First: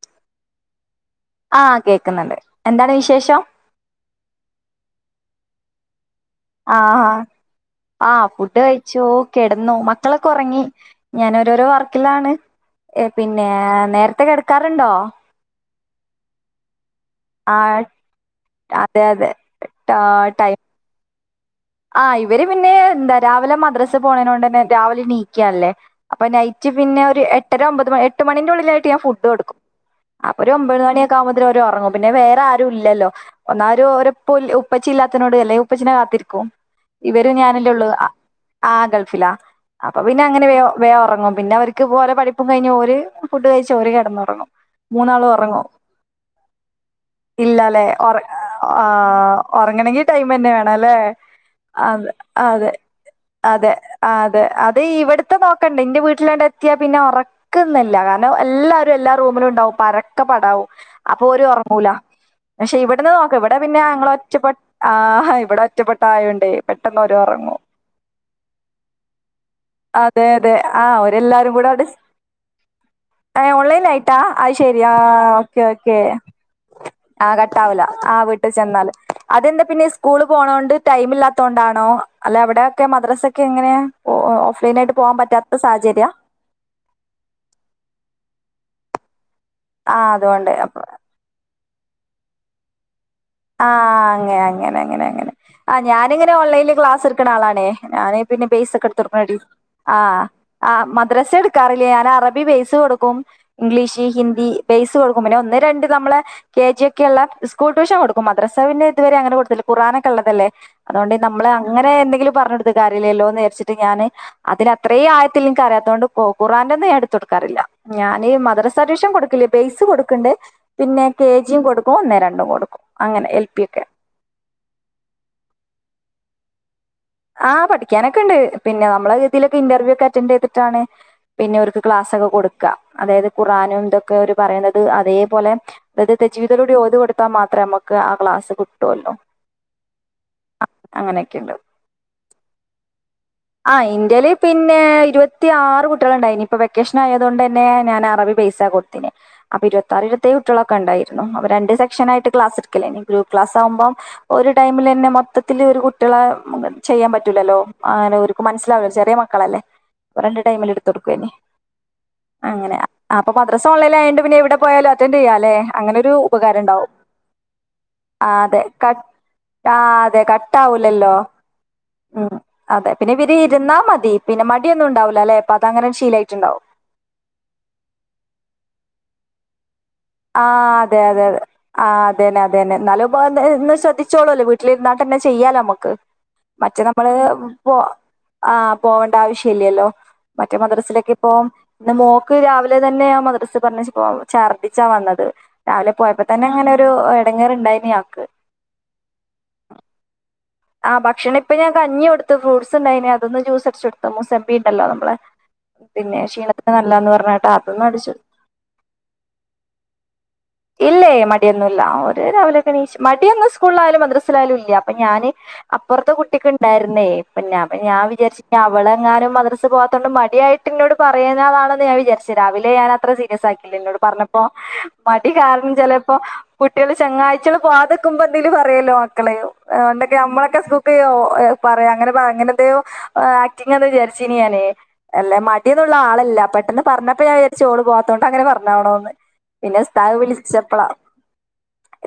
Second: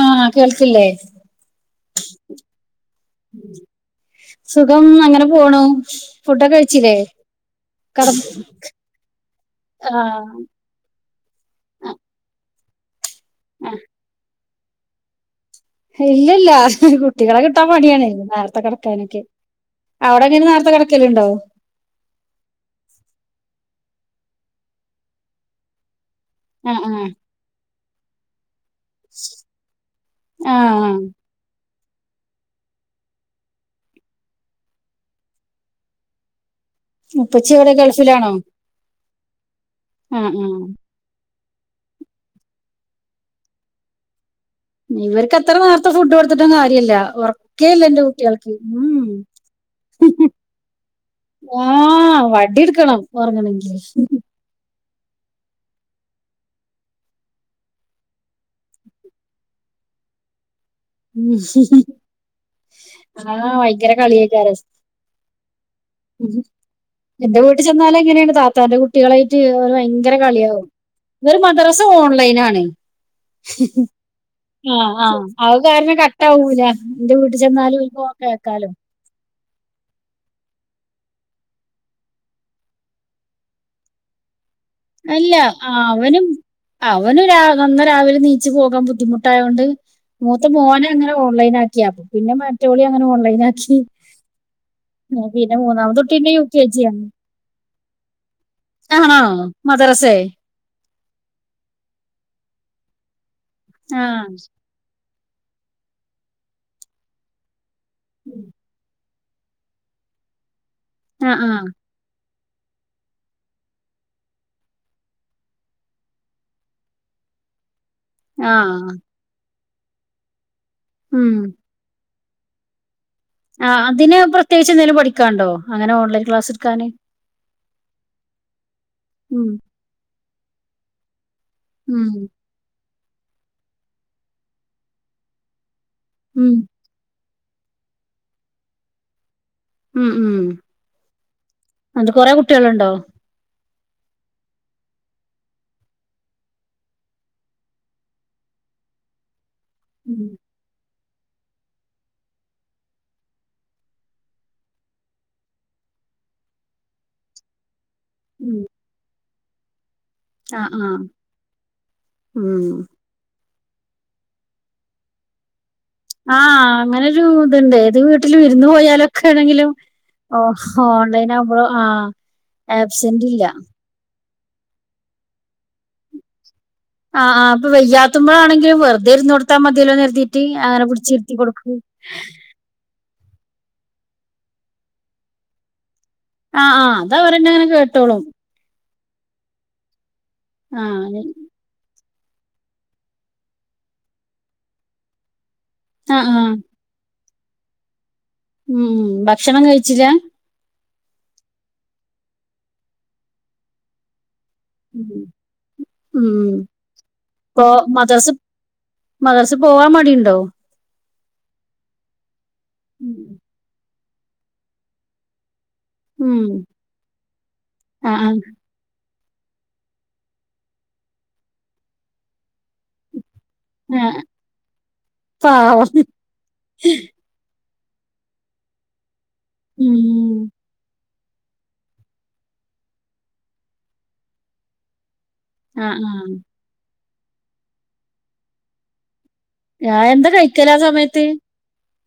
ആഹ് കേൾക്കില്ലേ ആഹ് കേക്കുന്നുണ്ട് എന്താണ് വിശേഷം സുഖം അങ്ങനെ പോണു ഫുഡൊക്കെ കഴിച്ചില്ലേ ആഹാ കട ആഹ് ഫുഡ് കഴിച്ചോ കെടന്നു മക്കളൊക്കെ ആഹ് ഉറങ്ങി ഞാാന രോരോ ആഹ് വർക്കിലാണ് പിന്നെ ആഹ് നേരത്തെ കെടുക്കാറുണ്ടോ ഇല്ല ഇല്ല ഉം കുട്ടികളെ കിട്ടാൻ ആഹ് പണിയാണോ നേരത്തെ അതെ കിടക്കാനൊക്കെ അതെ അവിടെ എങ്ങനും നേരത്തെ കിടക്കലുണ്ടോ ആ് ഇവര് പിന്നെ എന്താ രാവിലെ മദ്രാസ് പോണ കൊണ്ട് തന്നെ രാവിലെ നീക്കാല്ലേ അപ്പൊ നൈറ്റ് ആഹ് പിന്നെ ആഹ് ഒരു എട്ടര ഒമ്പത് മണി എട്ടുമണിന്റെ ഉള്ളിലായിട്ട ഞാൻ ഫുഡ് കൊടുക്ക അപ്പോ ആഹ് ഒമ്പത്ണിയക്ക ആകുമ്പ അ ഉറങ്ങും പിന്നെ വേറെ ആരും ഇല്ലല്ലോ ഒന്നാ ഒരു ഉപ്പച്ച ഇല്ലാത്തിനോട് അല്ലെങ്ക ഉപ്പച്ചനെ കാത്തിരിക്കൂ ഇവര് മുപ്പച്ചി ഞാനല്ലേ എവിടെ ഉള്ളൂ ഗൾഫിലാണോ ആഹ് ഗൾഫിലാ അപ്പൊ പിന്നെ ആഹ് അങ്ങനെ വ ആഹ് വേ ഉറങ്ങും പിന്നെ അവർ പോല പഠപ്പും കഴിഞ്ഞ് ഒരു ഫുഡ് കഴിച്ച് ഒരുര് കിടന്ന തുറങ്ങും ഇവർക്ക് അത്ര നേരത്തെ ഫുഡ് കൊടുത്തിട്ടും കാര്യല്ല ഉറക്കേല്ല ഇല്ലാലെ എന്റെ ഒറ കുട്ടികൾക്ക് ഉം ആ ഉറങ്ങണെങ്കിൽ ടൈം തന്നെ വേണംല്ലേ ആഹ് വടി അതെ എടുക്കണം അതെ അതെ ഉറങ്ങണെങ്കില് അത അത് ഇവിടത്തെ നോക്കണ്ടേ എന്റെ വീട്ടിലാണ്ട് എത്തിയാ പിന്നെ ഉറ ന്നല്ല കാരണം എല്ലാരും എല്ലാ റൂമിലും ഉണ്ടാവും പരക്കെ പടാവും അപ്പൊ ഉം ഒരു ഉറങ്ങൂല പക്ഷെ ഇവിടെന്ന് നോക്കാം ആഹ് ഇവിടെ പിന്നെ ഭയങ്കര ഞങ്ങളൾ കളിയേക്കാരം ഒറ്റപ്പെട്ട ആ ഇവിടെ ഒറ്റപ്പെട്ട ആയുണ്ട്േ പെട്ടെന്നോര് എന്റെ വീട്ടി ചെന്നാലും എങ്ങനെയാണ് താത്താന്റെ കുട്ടികളായിട്ട് ഓള് ഭയങ്കര അതെ അതെ കളിയാവും ആ ഇവര് ഓരെല്ലാരും കൂടെ മദ്രാസ അവിടെ ഓൺലൈൻ ആണ് ഏഹ് ഓൺലൈൻ ആയിട്ടാ അഹ് ശെരിയാ അത് ഓക്കെ കാരണം ക്കെ കട്ടാവൂല എന്റെ ആഹ് വീട്ടിൽ ചെന്നാലും കട്ടാവുല ഇപ്പൊ ആഹ് വീട്ടി കേൾക്കാലോ ചെന്നാല് അതെന്താ പിന്നെ സ്കൂള് പോണോണ്ട് ടൈം ഇല്ലാത്തത് കൊണ്ടാണോ അല്ലെ അവിടെയൊക്കെ മദ്രാസക്കെ എങ്ങനെയാ ഓഹ് ഓഫ്ലൈനായിട്ട് പോവാൻ പറ്റാത്ത സാഹജര്യ അവന് രാ അന്ന രാവിലെ നീച്ചു പോകാൻ ബുദ്ധിമുട്ടായോണ്ട് ആഹ് മൂത്ത അതുകൊണ്ട് അപ്പൊ മോനെ അങ്ങ ഓൺലൈ ആക്കിയാ പിന്നെ മെ ആഹ് അങ്ങനെ അങ്ങനെ അങ്ങനെ അങ്ങനെ പിന്നെ ആഹ് മൂന്നാമത് തൊട്ട് പിന്നെ ഞാനിങ്ങനെ യു കെ ഓൺലൈനിൽ ജി ആണ് ക്ലാസ് എടുക്കണ ആളാണേ ഞാനെ പിന്ന ആണോ ബെയ്സ്സക്കെടുതൊട്ക്ക്‌ണെടീ മദ്രസേ ആഹ് ആഹ് മദ്രാസ എടുക്കാറില്ലേ ഞാൻ അറബി ബേസ് കൊടുക്കും ആ ഇംഗ്ലീഷ് ഹിന്ദി ബേസ് കൊടുക്കും പിന്നെ ഒന്ന് രണ്ട് നമ്മള് കെ ജി ഒക്കെള്ള സ്കൂൾ ട്യൂഷൻ കൊടുക്കും മദ്രസാ പിന്നെ ഇതു വരെ അങ്ങനെ കൊടുത്തില്ല കുറാനൊക്കെള്ളതല്ലേ അതുകൊണ്ട് ആ നമ്മ ആ അങ്ങന എന്തെങ്കിലും പറഞ്ഞടു ത്ത് കാര്യല്ല്യല്ലോന്ന് രിച്ട്ട് ഞാന് അതിന് അത്രേ ആഴത്തിൽ ൻകറിയാതോണ്ട് കൊ കുറാന്റോന്നും ഞാൻ എടുതൊട്ക്കാറില്ല ഞാന് ആ മദ്രസ അഡഷൻ കൊടുക്കില്ലേ ബെയ്സ് കൊടുക്കണ്ട് പിന്നെ കെ ഉം ജിയും കൊടു ക്കോന്നേ രണ്ടും കൊടുക്കും അങ്ങനെ എ ആഹ് അതിന് പ്രത്യേകിച്ച്ന്തേലും പഠിക്കാണ്ടോ അങ്ങനെ ഓൺലൈൻ ക്ലാസ് എടുക്കാന് ആഹ് പഠിക്കാനൊക്കെണ്ട് പിന്നെ നമ്മളെ ഉം തിയിലൊക്കെ ഇന്റർവ്യൂ ഒക്കെ അറ്റൻഡറ്യ്തിട്ടാണ് പിന്നെ അവർക്ക് ഉം ക്ലാസൊക്കെ കൊടുക്ക അതായത് ഖുറാനും ഇതൊക്കെ അവര് പറയുന്നത് അതേപോലെ തത് ഉം തജവിത്തിലൂടെ ഓത് കൊടുത്താ മാത്രമേ നമുക്ക് ആ ക്ലാസ് കിട്ടുവല്ലോ ഉം ഉം ന്നട്ട് കൊറെ കുട്ട്യേളുണ്ടൊ ആഹ് ഇന്റെല് പിന്നെ ഇരുവത്തി ആറ് കുട്ടികളുണ്ടായി ഇനിയിപ്പൊ വെക്കേഷൻ ആയതോണ്ടെന്നെ ഞാൻ അറബി ബൈ സാ കൊട്ത്തിഞേ അപൊ ഇരുവത്താറ് ഉം ഇരുവത്തേയു ട്ട്യളൊക്കെ ഉണ്ടായിരുന്നു അപ രണ്ട്സെക്ഷനായിട്ട് ക്ലാസ്ടുക്കല്ലേനി ഇനി ഗ്രൂപ് ക്ലാസാഉമ്പം ഒരു ടൈമിലെന്നെ മൊത്തത്തില് ഒരു കുട്ട്യളെ ചെയ്യാൻ പറ്റൂല്ലല്ലോ അങ്ങനെ ഓര്ക്കും ഉം മനസ്സിലാവ ചെറിയ മക്കളല്ലേ പ്പ രണ്ട് ടൈമിൽ ആഹ് ആഹ് എടുതൊടുക്കോഞ്ഞി ഉം അങ്ങനെയ അപ്പൊ മദ്രസ ഓൺലൈനായോണ്ട് പിന്നെ എവിടെ പോയാലു അറ്റൻഡറ്യ്യാല്ലെ അങ്ങന ആഹ് അങ്ങനെരു ഇതുണ്ട് ഏത് ആ വീട്ടിൽ അതെ വിരുന്ന് കട്ട് പോയാലൊക്കെ ആണെങ്കിലും ആ അതെ കട്ട ഓഹ് ആവൂലല്ലോ ഓൺലൈൻ ആകുമ്പോ ആഹ് ഉംഅതെ ആബ്സെന്റ് പിന്നെവര് ഇല്ല ഇരുന്നാമതി പിന്നെ മടിയൊന്നുണ്ടാവുല്ലല്ലെ പ്പ അത് അങ്ങനെ ശീലായിട്ടുണ്ടാവും ആഹ് ആഹ് അപ്പ വയ്യാത്ത്മ്പഴാണെങ്കിലും വെറുതെ ഇര്ന്നടുത്ത മതിലൊന്ന് ര് ത് ത്തിറ്റ് ആ അങ്ങനെ പിടിച്ച് ര്ത്തി കൊടുകും തേന്നെ ന്നാലും പന്ന് ശ്രദ്ധിച്ചോളല്ലോ വീട്ടില് ഇര്ന്നാതന്നെ ചെയ്യാലോ മ്മക്ക് ആഹ് ആഹ് അത് അവരന്നെ അങ്ങനെ മറ്റേനമ്മള്പോ കേട്ടോളും ആഹ് പോവണ്ട ആവശ്യ ഇല്ലല്ലോ മറ്റേ മദ്രറസിലൊക്കെ ആഹ് ഇപ്പോ പിന്ന മോക്ക് രാവിലെ തന്നെ ഞാ മദ്രസ് പറഞ്ഞച്ചപ്പോഛർദ്ദിച്ചാ വന്നത് രാവിലെ പോയപ്പോ ആഹ് തന്നെ ആഹ് ഇങ്ങനെ ഒരു എടങ്ങേറ്ണ്ടായിഞ്ഞിയാക്ക് ഉം ഭക്ഷണം കഴിച്ചില്ല ആഹ് ഭക്ഷണ ഇപ്പോ ഞാൻ കഞ്ഞി കൊടുത്ത് ഫ്രൂട്ട്സ് ഉണ്ടയ്ന് അതൊന്ന് ജൂസടിച്ചുടു പ്പ മുസമ്പി ണ്ടല്ലോ നമ്മളെ ഉം പിന്നെ ഉം ക്ഷീണത്തിന് നല്ലന്ന് പറഞ്ഞിട്ട് അതൊന്നു അടിച്ചു മദർസിപോവാമടിണ്ടോ ഇല്ലേ മടിയൊന്നുഇല്ല അവര് രാവിലെക്കെ എണിച്ച് മടിയൊന്നും സ്കൂളിലായാലും മദ്രസിലായാലും ഇല്ലഅപ്പ ഞാന് അപ്പുറത്തെ ഉം കുട്ടിക്ക് ഇണ്ടായിരുന്നേ അപ്പഞാൻ ആഹ് ആഹ് വിചാരിച്ചഞ വളെങ്ങാനും മദ്രസ്പൊ വാത്തതൊണ്ട് മടിയായിട്ട് ഇ ന്നോട് പറയുന്നതാ ണൊ ന്ന് ഞാൻ വിചാരിച്ച രാവിലെ ഞാന അത്ര സീരിയസ് ആക് ള് ന്നൊട് ആഹ് പറഞ്ഞപ്പോ മടി കാരണം ചെ പാവം ലപ്പോ കുട്ടികൾച്ചന് ങ്ങാഴ്ച്ചള് പൊവാത്ക്മ്പോ എന്തേലുംപറയലൊ മക്കളെ ഉം ണ്ടൊക്കെ നമ്മളൊക്കെസുക് ക് യൊ പറയാ അങ്ങനെ അങ്ങനെന്തയോ ആക്ടിങ്ങാന്ന് വിചരിച്ച് ഞാന് അല്ലമ ടി ന്നുള്ള ആഹ് ആളല്ല പെട്ടെന്ന് പറഞ്ഞപ്പോ ഞാവിചാരിച്ച് ഓള് പോവാത്തതൊണ്ട് അങ്ങനെ പറഞ്ഞാണൊന്ന് പിന്നെ ആഹ് എന്താ കഴിക്കല് ആ ഇസ്‌താദ്വിളിച്ചിച്ചപ്പള സമയത്ത്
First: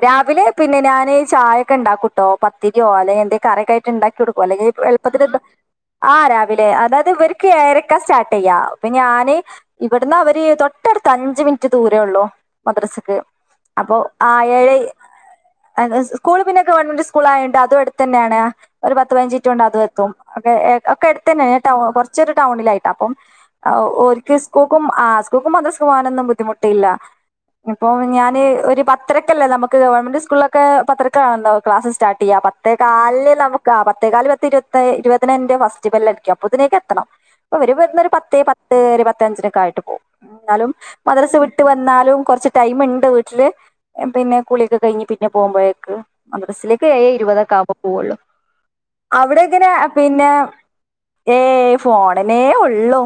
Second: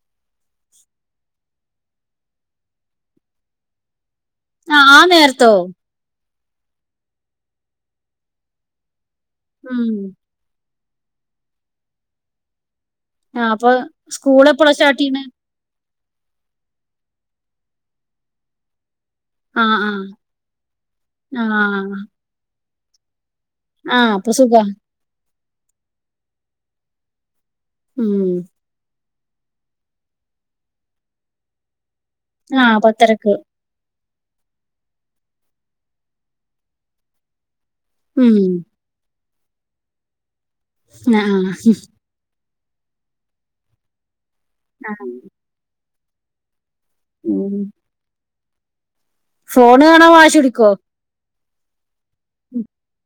രാവിലെ പിന്നെ ഞാന് ചായൊക്കെ ഇ ണ്ടാക്കൂട്ടോ പത്തിരിയോ അല്ലെഎന്തേ കറക്ക് ണ്ടാക്കി എടുക്കും അല്ലങ്കി ഈ ആഹ് ആ എളുപ്പത്തിൽഎന്ത നേരത്തോ ആ രാവിലെഅതാത്ഇവര് ക്ക് എഴരക്ക സ്റ്റാർട്ട് ചെയ്യ ഇപ്പൊ ഞാന് ഉം. ഇവിടുന്ന് അവര് തൊട് ട്ട ട്അടുത്ത് അഞ്ച് മിനിറ്റ് ദൂരേ ഉള്ളൂ മദ്രസക്ക് ആഹ് അപ്പൊ ആഎ സ്കൂളെപ്പളാ യഴെ സ്റ്റാർട്ടെയ്യ്ണെ? അ സ്കൂള് പിന്നെ ഗവൺമെന്റ് സ്കൂള ആയണ്ട് അതും അടുത്തന്നെയണ് ഒരു പത്ത്പ തിനച് റ്റ് അത് ആഹ് ആഹ്. എത്തുംകെ ഒക്കെ എടുത്തന്നെട ആഹ്. കുറച്ചൊരു ടൗണിലായിട്ട അപ്പം ആഹ് ഒര് അപ്പൊ ക്ക് സുഖാ. സ്കൂക്കും ആ സ്കൂക്കും മദ്റസ്ക്കും പോവനൊന്നും ബുദ്ധിമുട്ടില്ല ഇപ്പൊ ഉം. ഞാന് ഒരു പത്തരക്കല്ലേ നമക്ക് ഗവൺമെന്റ് സ്കൂളി ലൊക്കെ പത്തരക്കാന്നല്ലോ ക്ലാസ് സ്റ്റാർട്ട് ട്ട്യ്യ പത്തെ ആഹ് കാലിൽ പത്തരക്ക്. നമുക്ക് ക്ക പത്തെേക്കാല പത്ത് ഇരുവത് ഇരുപതിനന്റെ ഫെസ്റ്റിബെ ല്ല്ടിക്ക അപ്പതിനേക്ക് എത്തണം അവര് ന്ന ഒരു ഉം. പത്തേ പത്ത് പത്തെ ഞ്ചിനൊക്കെ ആയിട്ട് പോവുംന്നാലും ആഹ് മദ്രസ് ആഹ്. വിട്ട് വന്നാലും റച് ടൈം ഇണ്ട് വീട്ടില് പിന്നെ കുളിക്കെ കഴിഞ് ആഹ് പിന്നെ പോകുമ്പോഴേക്ക് മദ്രസിലേ ഏയെഇരുപതൊക്കെ ഉം. ആവ്മ്പോ പോവുള്ളു അവിടെ എങ്ങനെ ഫോണ് കാണാൻ പിന്നെ വാശി പിടിക്കോ? ഏ ഫോണനേ ഉള്ളു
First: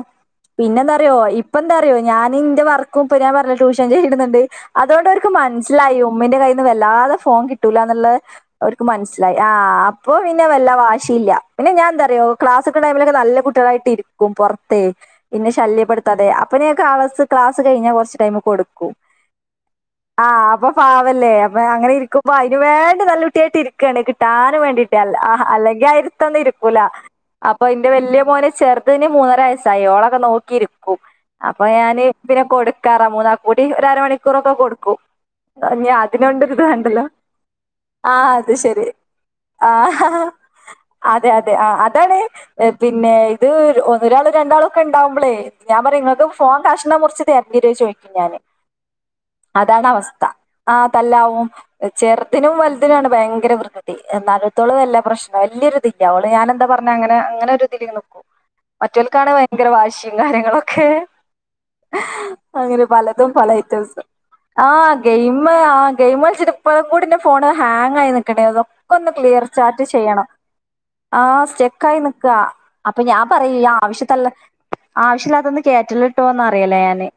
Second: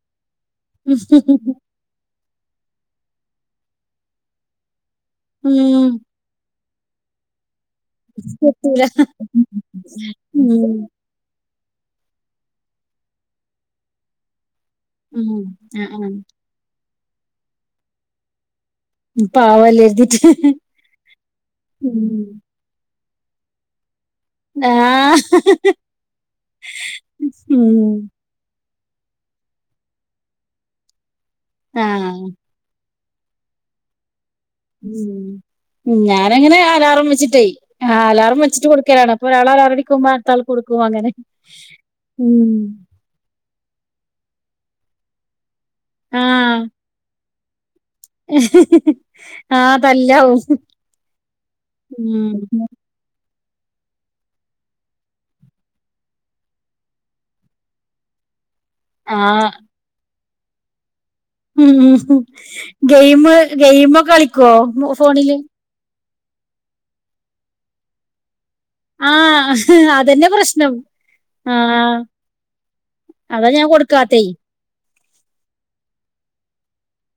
പിന്നെ എന്താറിയോ ഇപ്പ ന്തറിയോ ഞാന് ഇന്റെ വർക്കും ഇപ്പ ഞാൻപറനിലെ ട്യൂഷൻ ചെയ്യുന്നുണ്ട് അതുകൊണ്ട് ഓര്ക്ക് ഉം. മനസ്സിലായി ഉമ്മിന്റെ കയ്യിന്ന് വല്ലാതെ ഫോൺ കിട്ടൂലന്നുള്ള ത് കിട്ടൂല. അവർക്ക് മനസ്സിലായി ആ അപ്പൊ ഉം. പിന്നെവല്ലവാ ശിഇല്ല പിന്നെഞാഎന്തറി യൊ ക്ലാസ്ക്കെടൈമിലൊക്കെ നല്ല കുട്ടളായിട്ട ഇര് ക്കും പൊറത്തേ ഉം. പിന്നെ ആഹ് ആഹ്. ശല്യപ്പെടുത്താതെ അപ്പനസ് ക്ലാസ്സ് കഴിഞ്ഞാകുറച്ച് ടൈമ് കൊടുക്കും പാവല്ലെര്തി ആഹഅപ്പൊ പാവല്ലേ അപ്പൊ അങ്ങനെ ഇരിക്കുമ്പ അയ് ന് വേണ്ടി നല്ല കുട്ടിയായിട്ട് ഇരി ക്കാണ് കിട്ടാന് വേണ്ടിയിട്ട് ആഹ്. ആ അല്ലെങ്കിയിരത്തൊന്ന ഇരിക്കൂല അപ്പൊ അയ്ന്റെ ഉം. വല്യമോനെ ചേർ തിന് മൂന്നരവയസ്സയി ഓളൊക്കെ നോക്കിയിരിക്കും അപ്പൊ ഞാന് ആഹ്. പിന്നെ കൊടുക്കാറ മൂന്നാകു ടിഒര്അരമണിക്കൂറൊക്കെകൊടുക്കൂ ഉം. അതിനൊണ്ട് ഞാനങ്ങനെ വേണ്ടല്ലോ അലാറം വെച്ചിട്ടേ ആഹ് അലാറം ആഅത് വെച്ചിട്ട് ശെരി കൊടുക്കലാണ്. അപ്പൊ ഒരാള് ആ അലാറടിക്കുമ്പോ അടുത്താൾക്ക് കൊടുക്കും അങ്ങനെ. അതെ അതെ ആ അതാണ് ഉം. പിൻ ന്നെ ഇത് ഒരാള് രണ്ടാളൊക്കെ ഇ ണ്ടാവുമ്പളേ ഞപറയും നിങ്ങക്ക് ആഹ്. ഫോൺ കഷ്ണമുറിച്ച് തരറ്റെരോ ചോയ്ക്കും ഞാാന് ആഹ് അതാണ് അവസ്ഥ തല്ലാവും ആതല്ലാവും ചേറ്തിനും ഉം വല് ചെറുതിനാണ് ഭയങ്കര വികൃതി എന്ന നടുത്തോളും വല്ല പ്രശ്ന വലൊരു ഇതില്ല അവള് ഞാൻ എന്താ പറഞ്ഞ അങ്ങനെ അങ്ങനൊരി ഇതില് [inaudible] മറ്റൊൽക്കാണ് ആഹ് ഭയങ്കര വാശിയും കാര്യങ്ങളൊക്കെ ഉം അങ്ങനെ ഗെയിമ പലതും പല ഐറ്റംസ് ഗെയിമൊക്കെ കളിക്കുവോ ഫോണില് ഗെയിമളിച്ച് ഇപ്പം കൂടിന്റെ ഫോണ് ഹാങ് ആയി നിക്ക്ണ്ട് അതോ ഒക്കൊന്ന് ക്ലിയർ ആഹ് ചാറ്റ് ചെയ്യണം അതന്നെ പ്രശ്നം ആഹ് സ്റ്റെക്കായി നിക്ക അപ്പൊ ഞാൻ അതാ പറയ കൊടുക്കാത്തെ ആവശ്യത്തില്ല ആവശ്യമില്ലാത്തൊന്ന് കേറ്റല്ലെട്ടോന്നറിയല ഞാന്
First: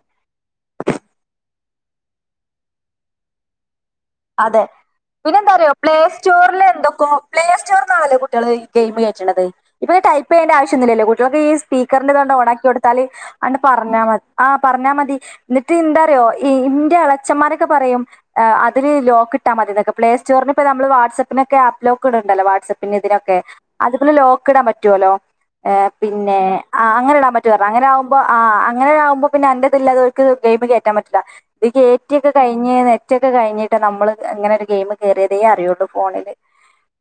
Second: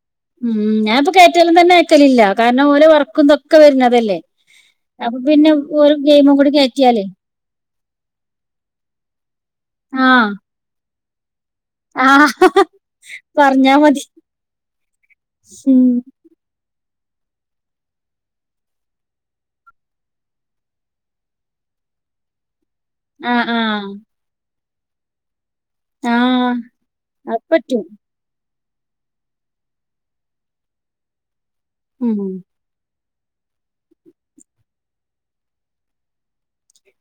ഉം, ഞാൻപ്പൊ കേറ്റലും തന്നെ അയക്കലില്ല കാര്ണം ഓലോ വർക്കും തൊക്കെ വര്നതല്ലേ. അതെ. പിന്നെ എന്താറിയോ പ്ലേ കൂടി സ്റ്റോർല് കയറ്റിയാലേ എന്തൊക്കോം പ്ലേ സ്റ്റോറിന്നാണല്ലോ കുട്ട്യാള് ഈ ഗെയിമ് കേറ്റ്ണത്. ഇപ്പൊ ഈ ആഹ് ടൈപ്പ് യ്യേണ്ട ആവശ്യന്നുല്ലല്ലേ കുട്ട്യാൾക്ക് ഈ സ്പീക്കർന്റെ ആഹ് തൊണ്ട് ഓണാക്കി കൊടുത്താല് അണ്ട് പർഞ്ഞാ മതി ആഹ്‌ പർഞ്ഞാ മതി ന്ന്ട്ട് ഉം ന്താറിയോ ഇൻ്റെ എളേച്ചന്മാരൊക്കെ പറയും ഏ അ അതിന് ലോക്ക് ഇട്ടാ മതി തൊക്കെ പ്ലേസ്റ്റോറിന് ഇപ്പ നമ്മള് വാട്സപ്പിനൊക്കെ ആപ്പ് ലോക്ക് ഇട്ണ്ടല്ലോ വാട്സപ്പ് പിന്നെ ഇതിനൊക്കെ, ആഹ് ആഹ് അതുപോലെ ലോക്ക് ഇടാം പറ്റുല്ലോ. ഏഹ് പിന്നെ ആഹ് ആ അങ്ങനെ ഇടാൻ അത് പറ്റു പർണ് പറ്റും അങ്ങനെ ആവും പ്പൊ ആഹ് അങ്ങനെ ആകുമ്പോ പിന്നെ അന്റെ ഇതില്ലാതെ ഓൽക്ക് ഗെയിമ് കേറ്റാൻ പറ്റില്ല ഇത് ഉം കേയറ്റിയൊക്കെ കയ്യു ഇഞ്ഞി നെറ്റൊക്കെ കഴിഞ്ഞിട്ട് നമ്മള് അങ്ങനെ ഒരു ഗെയിമ് കേറിയതേ അറിയൊള്ളൂ ഫോണില്.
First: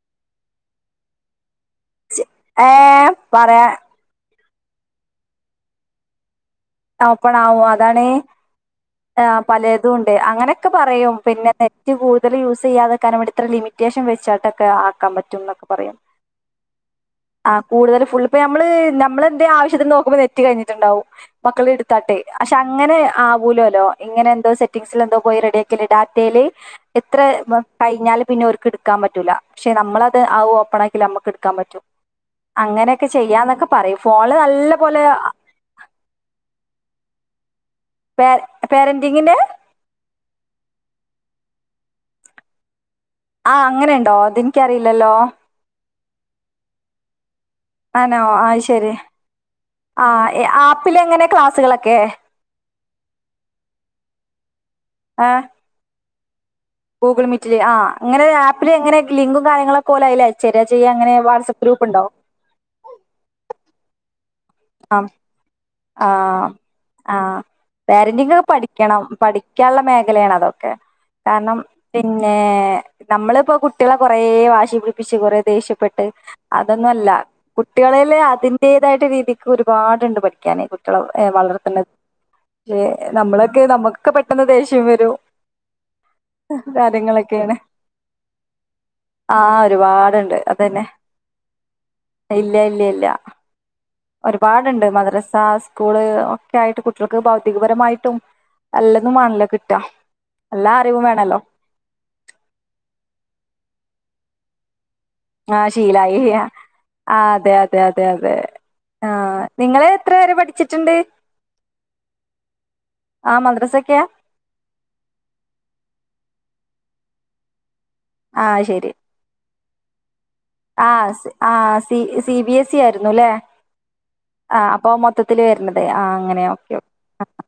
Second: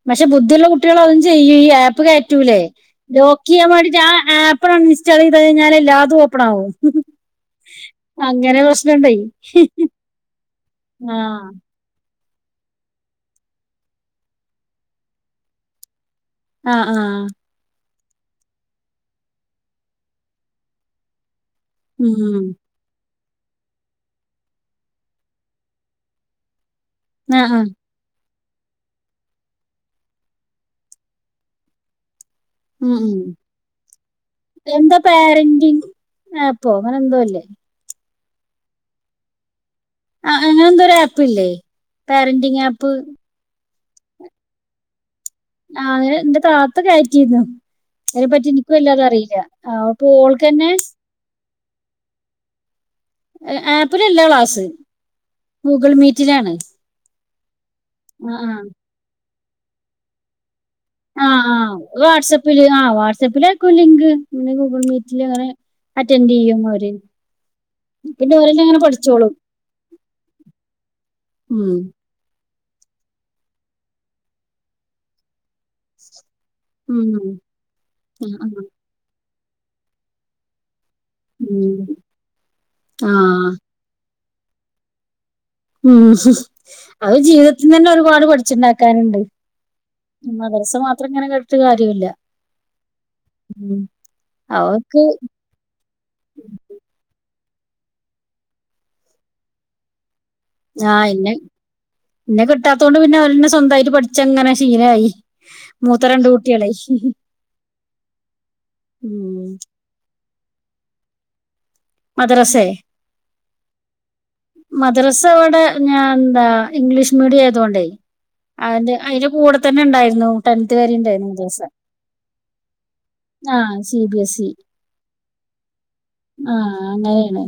പക്ഷെ ബുദ്ധിള്ള കുട്ട്യാള് അതും ചെയ്യും ഈ ആപ്പ് കയറ്റൂലേ ഏ പറയാ ലോക്കിയ്യാൻ വാണ്ടീറ്റ് ആ ആപ്പ് ആപ്പ് അന്നിൻസ്റ്റാളീയ്ത് കയിഞ്ഞാല് എല്ലാതും ഓപ്പണാവും. ഓപ്പണ് ആവും അതാണ്, പ്രശ്നണ്ടേ ആ പലേതും ഉണ്ട് അങ്ങനെയൊക്കെ പറയും ആ പിന്നെ കൂടുതല് യൂസയ്യാതെ ക്കാന് വേണ്ടി ഇത്ര ലിമിറ്റേഷൻ വെച്ചാട്ടക്കെ ആക്കാം പറ്റുംന്നൊക്കെ പറയും. ആഹ് ആഹ് ആഹ്. ആ കൂടുതല് ഫുൾ പ്പേ നമ്മള് നമ്മളെന്തേ ആവശ്യത്തിന് നോക്കുമ്പോ നെറ്റ് കഴിഞ്ട്ടുണ്ടാവും മക്കള് എടു താട്ടെ ഉം അ ഷാ ഇങ്ങനെ ആവൂലോല്ലോ ഇങ്ങനെ എന്തോ സെറ്റിംഗസില് എന്തോ പോയി റെഡി ആക്കല് ഡാറ്റേല് എത്ര ആ ആ വ ടൈം ഞ്ഞാല് പിന്നെ ഓർക്കു എടുക്കാം പറ്റൂല, പക്ഷെ നമ്മളത് ആ ഓപ്പണാക്കിയാല് അമ്മക്ക് എടുക്കാൻ പറ്റും. ഉം അങ്ങനെയൊക്കെ ഉം ചെയ്യാന്നൊക്കെ പറയും ഫോൺല് നല്ല പോലെ ആ ആപ്പൊ അങ്ങനെ ന്തോല്ലേ? പേ പേരന്റിങ്ങിന്റെ? ആഹ്‌ അങ്ങനെ എന്തോ ഒരു ആപ്പ് ഇല്ലേ? Parenting app. ആഹ് അങ്ങനെണ്ടോ അത് എൻക്കേറിയില്ലല്ലോ. ആഹ്‌ അത് ന്റെ താത്ത കേയറ്റീന്നു. ആണോ അയ്നെ ആ പറ്റി ഇൻക്ക് ശരി വല്ലാതേ അറീല അപ്പോ ആ ഓൾക്കെന്നെ ആപ്പിൽ എങ്ങനെ ക്ലാസ്സുകളൊക്കെ അ ആപ്പിലല്ല ക്ലാസ്. ആഹ്. ഗൂഗ്ൾ മീറ്റിലാണ്. ഗൂഗ്ൾ മീറ്റില്, ആഹ്‌ ങ്ങനെ ആ ആ ആപ്പില് എങ്ങനെ ലിങ്കും കാര്യങ്ങളൊ കോലയില് അയചേരാ ചെയ്യാ അങ്ങനെ വാട്സആപ്പ് ഗ്രപ്പ്ണ്ടോ? പ്പില് ആഹ്‌ വാട്സആപ്പില അയക്കും ലിങ്ക്. പിന്നെ ഗൂഗ്ൾ ആ മീറ്റില് അങ്ങനെ അറ്റൻഡ്യ്യും അവര്. പിന്നെ പേരന്റിങ്ങൊക്കെ അവരെല്ലാം അങ്ങനെ പഠിക്കണം, പഠിച്ചോളും പഠിക്കാള്ള മേഖലയാണ് അതൊക്കെ കാര്ണം ഉം പിന്നെ നമ്മള്പ്പോ കുട്ട്യാളെ കൊറെ വാശി പിടിപ്പിച്ച് കൊറേ ദേഷ്യപ്പെട്ട് അതൊന്നുല്ല ഉം കുട്ട്യാളേല് ആ ആ അതിന്റെതായിട്ട് രീതിക്ക് ഒരുപാടുണ്ട് പഠിക്കാനേ കുട്ട്യാള ഏ ഉം വളർത്ത്ണത് ഏ ആ നമ്മളൊക്കെ നമ്മക്കൊക്കേ പെട്ടെന്ന് ദേഷ്യം വരും. ഉം അത് കാര്യങ്ങളൊക്കെയാണ് ജീവിതത്തിതന്നെ ഒരുപാട് പഠിച്ച്ണ്ടാക്കാന്ണ്ട് ആഹ് ഒരുപാടുണ്ട് മദ്രസ അതന്നെ മാ അത്ര ഇങ്ങനെ കേട്ത്ത് കാര്യല്ലാ. ഇല്ല ഇല്ല ഇല്ലാ. ഉം ഒരുപാട്ണ്ട് അവർക്ക് മദ്രസാ സ് സ്കൂള് ഒക്കെ ആയിട്ട് കുട്ട്യാൾക്ക് ഭൗതികപരമായിട്ടും അല്ലന്നും ആണല്ലോ കിട്ടാ. എല്ലാ അറിവും ആഹ് ഇന്നെ, വേണല്ലോ ഇന്നെ കിട്ടാത്തോണ്ട് പിന്നെ അവരന്നെ സ്വന്തായിട്ട് പഠിച്ചങ്ങനെ ശീലമായി ആഹ് ശീലായില്ല ആഹ് അതെ അതെ അതെ അതെ ആഹ് ഉം നിങ്ങളെത്ര വരെ പഠിച്ചി ച്ചിട്ട്ണ്ട്? മദ്രസെ ആഹ് മദ്രസെക്കെ മദ്രസ ഇവടെ ഞാൻ എന്താ ഇംഗ്ലീഷ് മീഡിയായതോണ്ടേ ആഹ് ശരി അയിന്റെ അതിന്റെ കൂടെ തന്നെ ഇണ്ടായിരുന്നു ടെൻത്ത് വരെ ആഹ് ഇണ്ടായിരുന്നു സി മദ്രസ ദിവസം ആഹ് C C B S E ആയിരുന്നു അല്ലേ ആഹ് സി ബി എസ് ഇ ആഹ് അപ്പൊ മൊത്തത്തില് വരുന്നത് ആഹ് അങ്ങനെ ഓക്കെ ആഹ് ഓക്കെ അങ്ങനെണ്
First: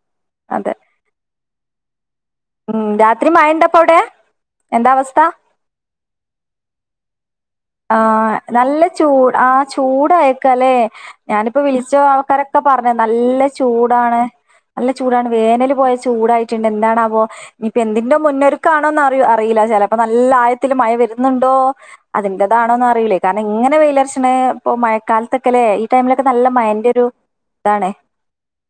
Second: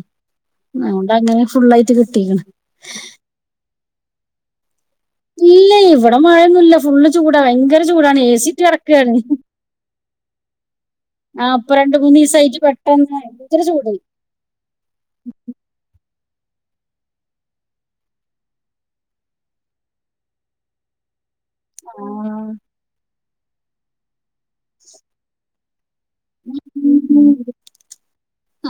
അതോണ്ട് അങ്ങനെ ഫുള്ളായിട്ട് കിട്ടീക്ക്ണ് ഹ്മ്മ് രാത്രി മഴണ്ടപ്പവിടെ എന്താ അവസ്ഥ ഇല്ല ഇവടെ മഴയൊന്നുല്ല ഫുള്ള് ചൂടാ ഭ ആഹ് നല്ല ചൂട് ആഹ് ചൂടായക്കല്ലെ ആഹ് ഞാനിപ്പോ ഇപ്പൊ രണ്ട് വിളിച്ചോ മൂന്ന് ആൾക്കാര ദിവസായിട്ട് ഒക്കെ പറഞ്ഞെ പെട്ടെന്ന് നല്ല ഭയങ്കര ചൂട് ചൂടാണ്, നല്ല ചൂടാണ് വേനല് പോയ ചൂടായിട്ട്ണ്ട് എന്താണാവോ ഇനിയിപ്പോ എന്തിന്റെ മുന്നൊരക്കാണോന്ന് അറി അറില്ല ചെലപ്പോ നല്ല ആയത്തില് മഴ വരു ന്നുണ്ടോ ആഹ് അതിന്റതാണോന്ന് അറിയില്ലേ. കാരണം ഇങ്ങനെ വെയിലർച്ച്ണെ ഇപ്പൊ മഴക്കാലത്ത ക്കല്ലെ ഈ ടൈമിലൊക്കെ നല്ല മഴന്റൊരു ഇതാണ്.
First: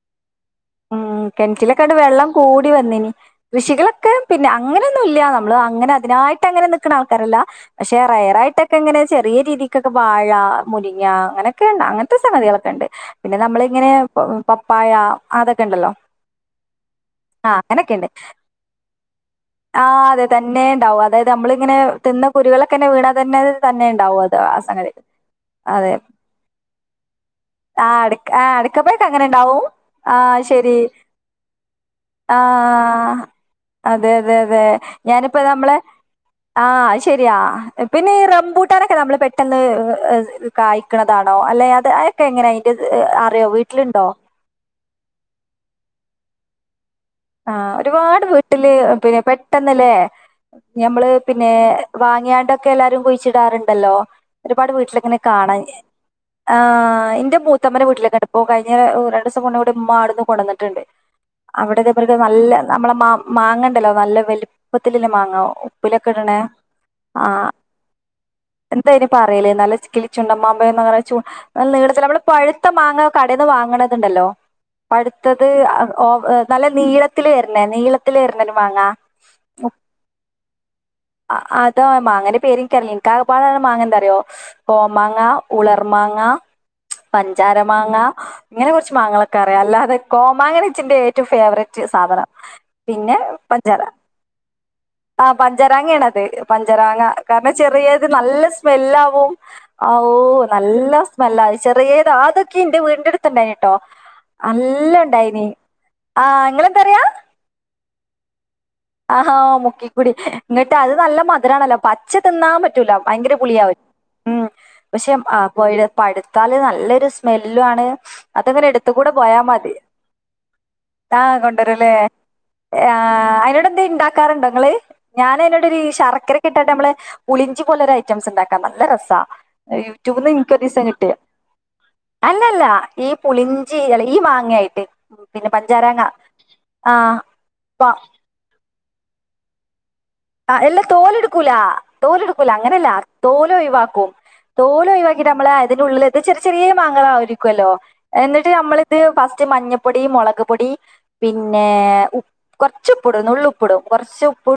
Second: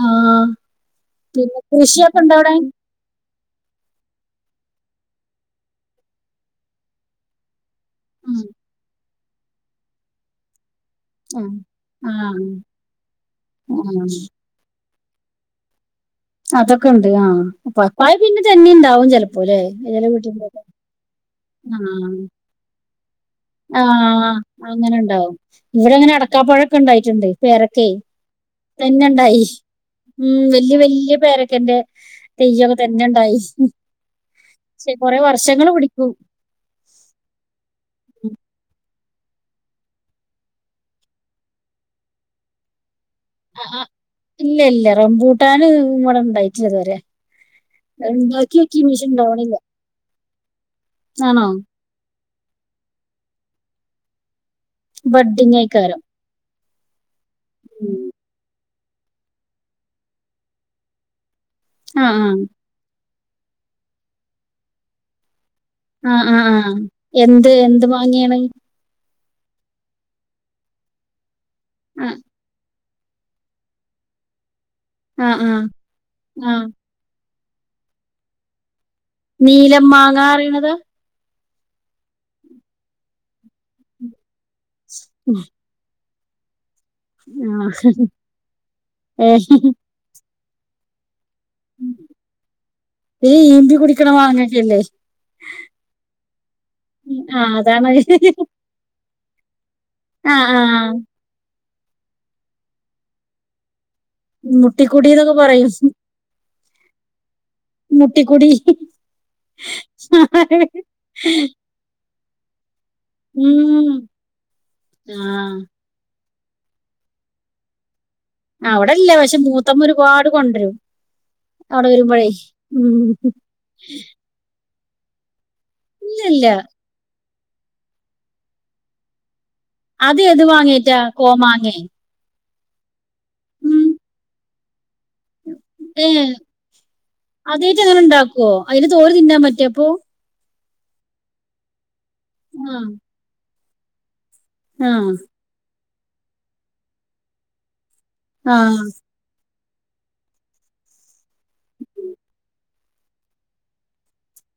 ആഹ് ആഹ് പിന്നെ കെണറ്റിലൊക്കെണ്ട് കൃഷിയൊക്കെ വെള്ളം ഇണ്ടോ അവിടെ കൂടി വന്നിനി കൃഷികളൊക്കെ പിന്നെ അങ്ങനൊന്നുല്ല നമ്മളതിനായിട്ടങ്ങനെ നിക്ക്ണ ആൾക്കാരല്ല പക്ഷെ ഉം റെയറായിട്ടൊക്കെ ഇങ്ങനെ ചെറിയ രീതിക്കൊക്കെ വാഴ മുരിങ്ങ ആഹ് അങ്ങനെയൊക്കെ ഇണ്ട് അങ്ങനത്തെ ആഹ് സംഗതികളൊക്കെ ഇണ്ട്. പിന്നെ നമ്മളിങ്ങനെ ആഹ് പപ്പായ അതൊക്കെ ഇണ്ടല്ലോ അതൊക്കെ ഇണ്ട് ആഹ് പപ്പായ പിന്നെ ചെന്നിംണ്ടാവും ചെലപ്പോ ല്ലെ [unintelligible] വീട്ടി ഇണ്ടാവും, അതായിത് നമ്മളിങ്ങനെ തിന്ന കുരുകളക്കെന്നെ വീണാ അതന്നെ ആഹ് അങ്ങനെ ഇണ്ടാവും. ഇവടെങ്ങനെ അടക്കാപ്പഴൊക്കെ ഇണ്ടായിട്ട്ണ്ട് പേര ആഹ് അട്ക്ക ആഹ് അട്ക്കപ്പഴൊക്കെ അങ്ങനെ ഇണ്ടാവും ഹ്മ്മ് വല്യ വല്യ പേരക്കെന്റെ ആ തെയ്യൊക്കെ തന്നെണ്ടായി. അതെ അതെ അതെ പക്ഷെ കൊറേ ഞാനിപ്പ വർഷങ്ങള് നമ്മളെ, പിടിക്കും ആഹ് അത് ശെരിയാ പിന്നെ ഈ ഉം റം [unintelligible] നമ്മള് പെട്ടൊന്ന് ഇത് കായ്ക്ക്ണതാണോ അല്ലെ അത് അതൊക്കെ എങ്ങനെ അയ്ന്റെ ഇത് അറിയോ ആഹ് ആഹ് വീട്ട്ല്ണ്ടോ ഇല്ല ഇല്ല റംപൂട്ടാന് ഇവടെ ഇണ്ടായിട്ടില്ല ഇത് വരെ ആഹ് ഒരുപാട് വീട്ടില് പിന്നെ ഇണ്ടാവണില്ല പെട്ടന്ന്ല്ലേ ഞമ്മള് ആണോ പിന്നെ വാങ്ങിയാണ്ടൊക്കെ എല്ലാരും കുഴിച്ച്ടാറുണ്ടല്ലോ ഒരുപാട് വീട്ടിലങ്ങനെ കാണാന് ബഡ്ഡിങ്ങേക്കാരം ആഹ് ഇന്റെ മൂത്തമ്മന്റെ ഉം വീട്ടിലൊക്കെണ്ട് ഇപ്പൊ കാഴ് ഞ്ഞ രണ്ടു ദിവസം കൊണ്ട് ഇമ്മ അവ്ട്ന്ന് കൊണ്ടന്ന്ട്ട്ണ്ട്. അവടെ ഇതേ പോലെ ആഹ് നല്ല നമ്മളെ മാ മാങ്ങണ്ടല്ലോ നല്ല വലിപ്പത്തിലില്ല മാങ്ങ ഉപ്പിലൊക്കെ ആഹ് ഇടണേ ആഹ് ആഹ്, എന്ത് എന്ത് മാങ്ങേണേ എന്തായിന് പറയല് നല്ല ചി കിളിച്ചുണ്ടൻ മാമ്പഴം എന്ന് പറയ്ന്ന ചു നല്ല നീളത്തില് ആഹ് നമ്മളെ പഴ ഴുത്ത മാങ്ങ കടേന്ന് വാങ്ങ്ണത്ണ്ടല്ലോ ആഹ് പഴുത്തത് ആഹ് ആ ഓഹ് ആഹ് നല്ല നീളത്തില് വരുന്നെ നീളത്തില് വരുന്നൊരു മാങ്ങാ നീലം മാങ്ങാറയ്ണതാ അ അതാ മാങ്ങ അതിന്റെ പേര് ഇൻക്കറില്ലാ എനിക്ക് ആകപാടെ അറിയ്ന്ന മാങ്ങ എന്താറിയോ കോമാങ്ങ ഉള ർമാങ്ങ, പഞ്ചാര ആഹ് മാങ്ങ ഇങ്ങനെ കൊറച്ച് മാങ്ങകളൊക്കെ ഏഹ് അറിയാം അല്ലാതെ കോമാങ്ങയാണ് ഇച്ചിന്റെ ഏറ്റവും ഫേവറേറ്റ് സാധനം പിന്നെ പഞ്ചാര പിന്നെ ആ പഞ്ചരമാങ്ങയാണത്. പഞ്ചരമാങ്ങ കാരണം ആഹ് ചെറിയത് അതാണ് നല്ല സ്മെല്ലാവും ഓ ആഹ് നല്ല ആഹ് മല്ലാ ചെറിയത് അതൊക്കെ ഇന്റെ വീണ്ടടുത്ത്ുണ്ടായിനട്ടോ നല്ല മുട്ടിക്കുടീന്നൊക്കെ ഉണ്ടായിനി. പറയും ആഹ് എങ്ങനെന്തറിയാ മുട്ടി കുടി ഹി ആഹാ മുക്കിക്കൂടി ഇങ്ങിട്ട് അത് നല്ല മധുരാമാണല്ലോ പച്ച തിന്നാൻ പറ്റും. റ്റുല ഭയങ്കര പുളിയാവ ഉം ഉ പക്ഷെ ആഹ് പഴുത്താല് നല്ലൊരു സ്മെല്ലു ആണ്. അതങ്ങനെ എടുത്തു അവടെല്ല കൂടെ പക്ഷെ പോയാ മതി. മൂത്തമ്മ ഒരുപാട് കൊണ്ടരും ആഹ് അവടെ കൊണ്ടുവരല്ലേ വരുമ്പഴേ ആ ഉം അയിനോട്. ഉണ്ടാക്കാറുണ്ടോ നിങ്ങള് ഞാൻതിനോടൊ ഇല്ലല്ല ശർക്കരക്കെ ഇട്ടാട്ട് നമ്മെള്. പുളിഞ്ചി പോലൊ ഒരു ഐറ്റംസ് ഉണ്ടാക്കാം. നല്ല രസാ അത് യൂട്യൂബിൽ നിന്ന് ഏത് നിനക്ക് ഒരിസം മാങ്ങേറ്റാ കിട്ടിയ. കോമാങ്ങേ അല്ലല്ല ഈ പുളിഞ്ചി ഉം അല്ല ഈ മാങ്ങായിട്ട്. പിന്നെ പഞ്ചാരങ്ങ ഏഹ് ആഹ പ ഓ അയിന് തോല് തിന്നാൻ പറ്റേ അപ്പൊ. ആ എല്ലാ തോല് എടുക്കൂല തോലെടുക്കൂല ആഹ് അങ്ങനെയല്ലാ തോല് ഒഴിവാക്കും. തോല് ആഹ് ഒഴിവാക്കി നമ്മള് അതിന്റെ ഉള്ളില എത്ത് ചെറിയ ചെറിയ മാങ്ങ ആയിരിക്കുമല്ലോ? എന്നിട്ട് ആഹ് നമ്മളിത് ഫസ്റ്റ് മഞ്ഞപ്പൊടി മുളക് പൊടി പിന്നെ കുറ ഉച്ച്പ്പൂടും നുള്ളുപ്പൂടും കുറച്ച്പ്പ്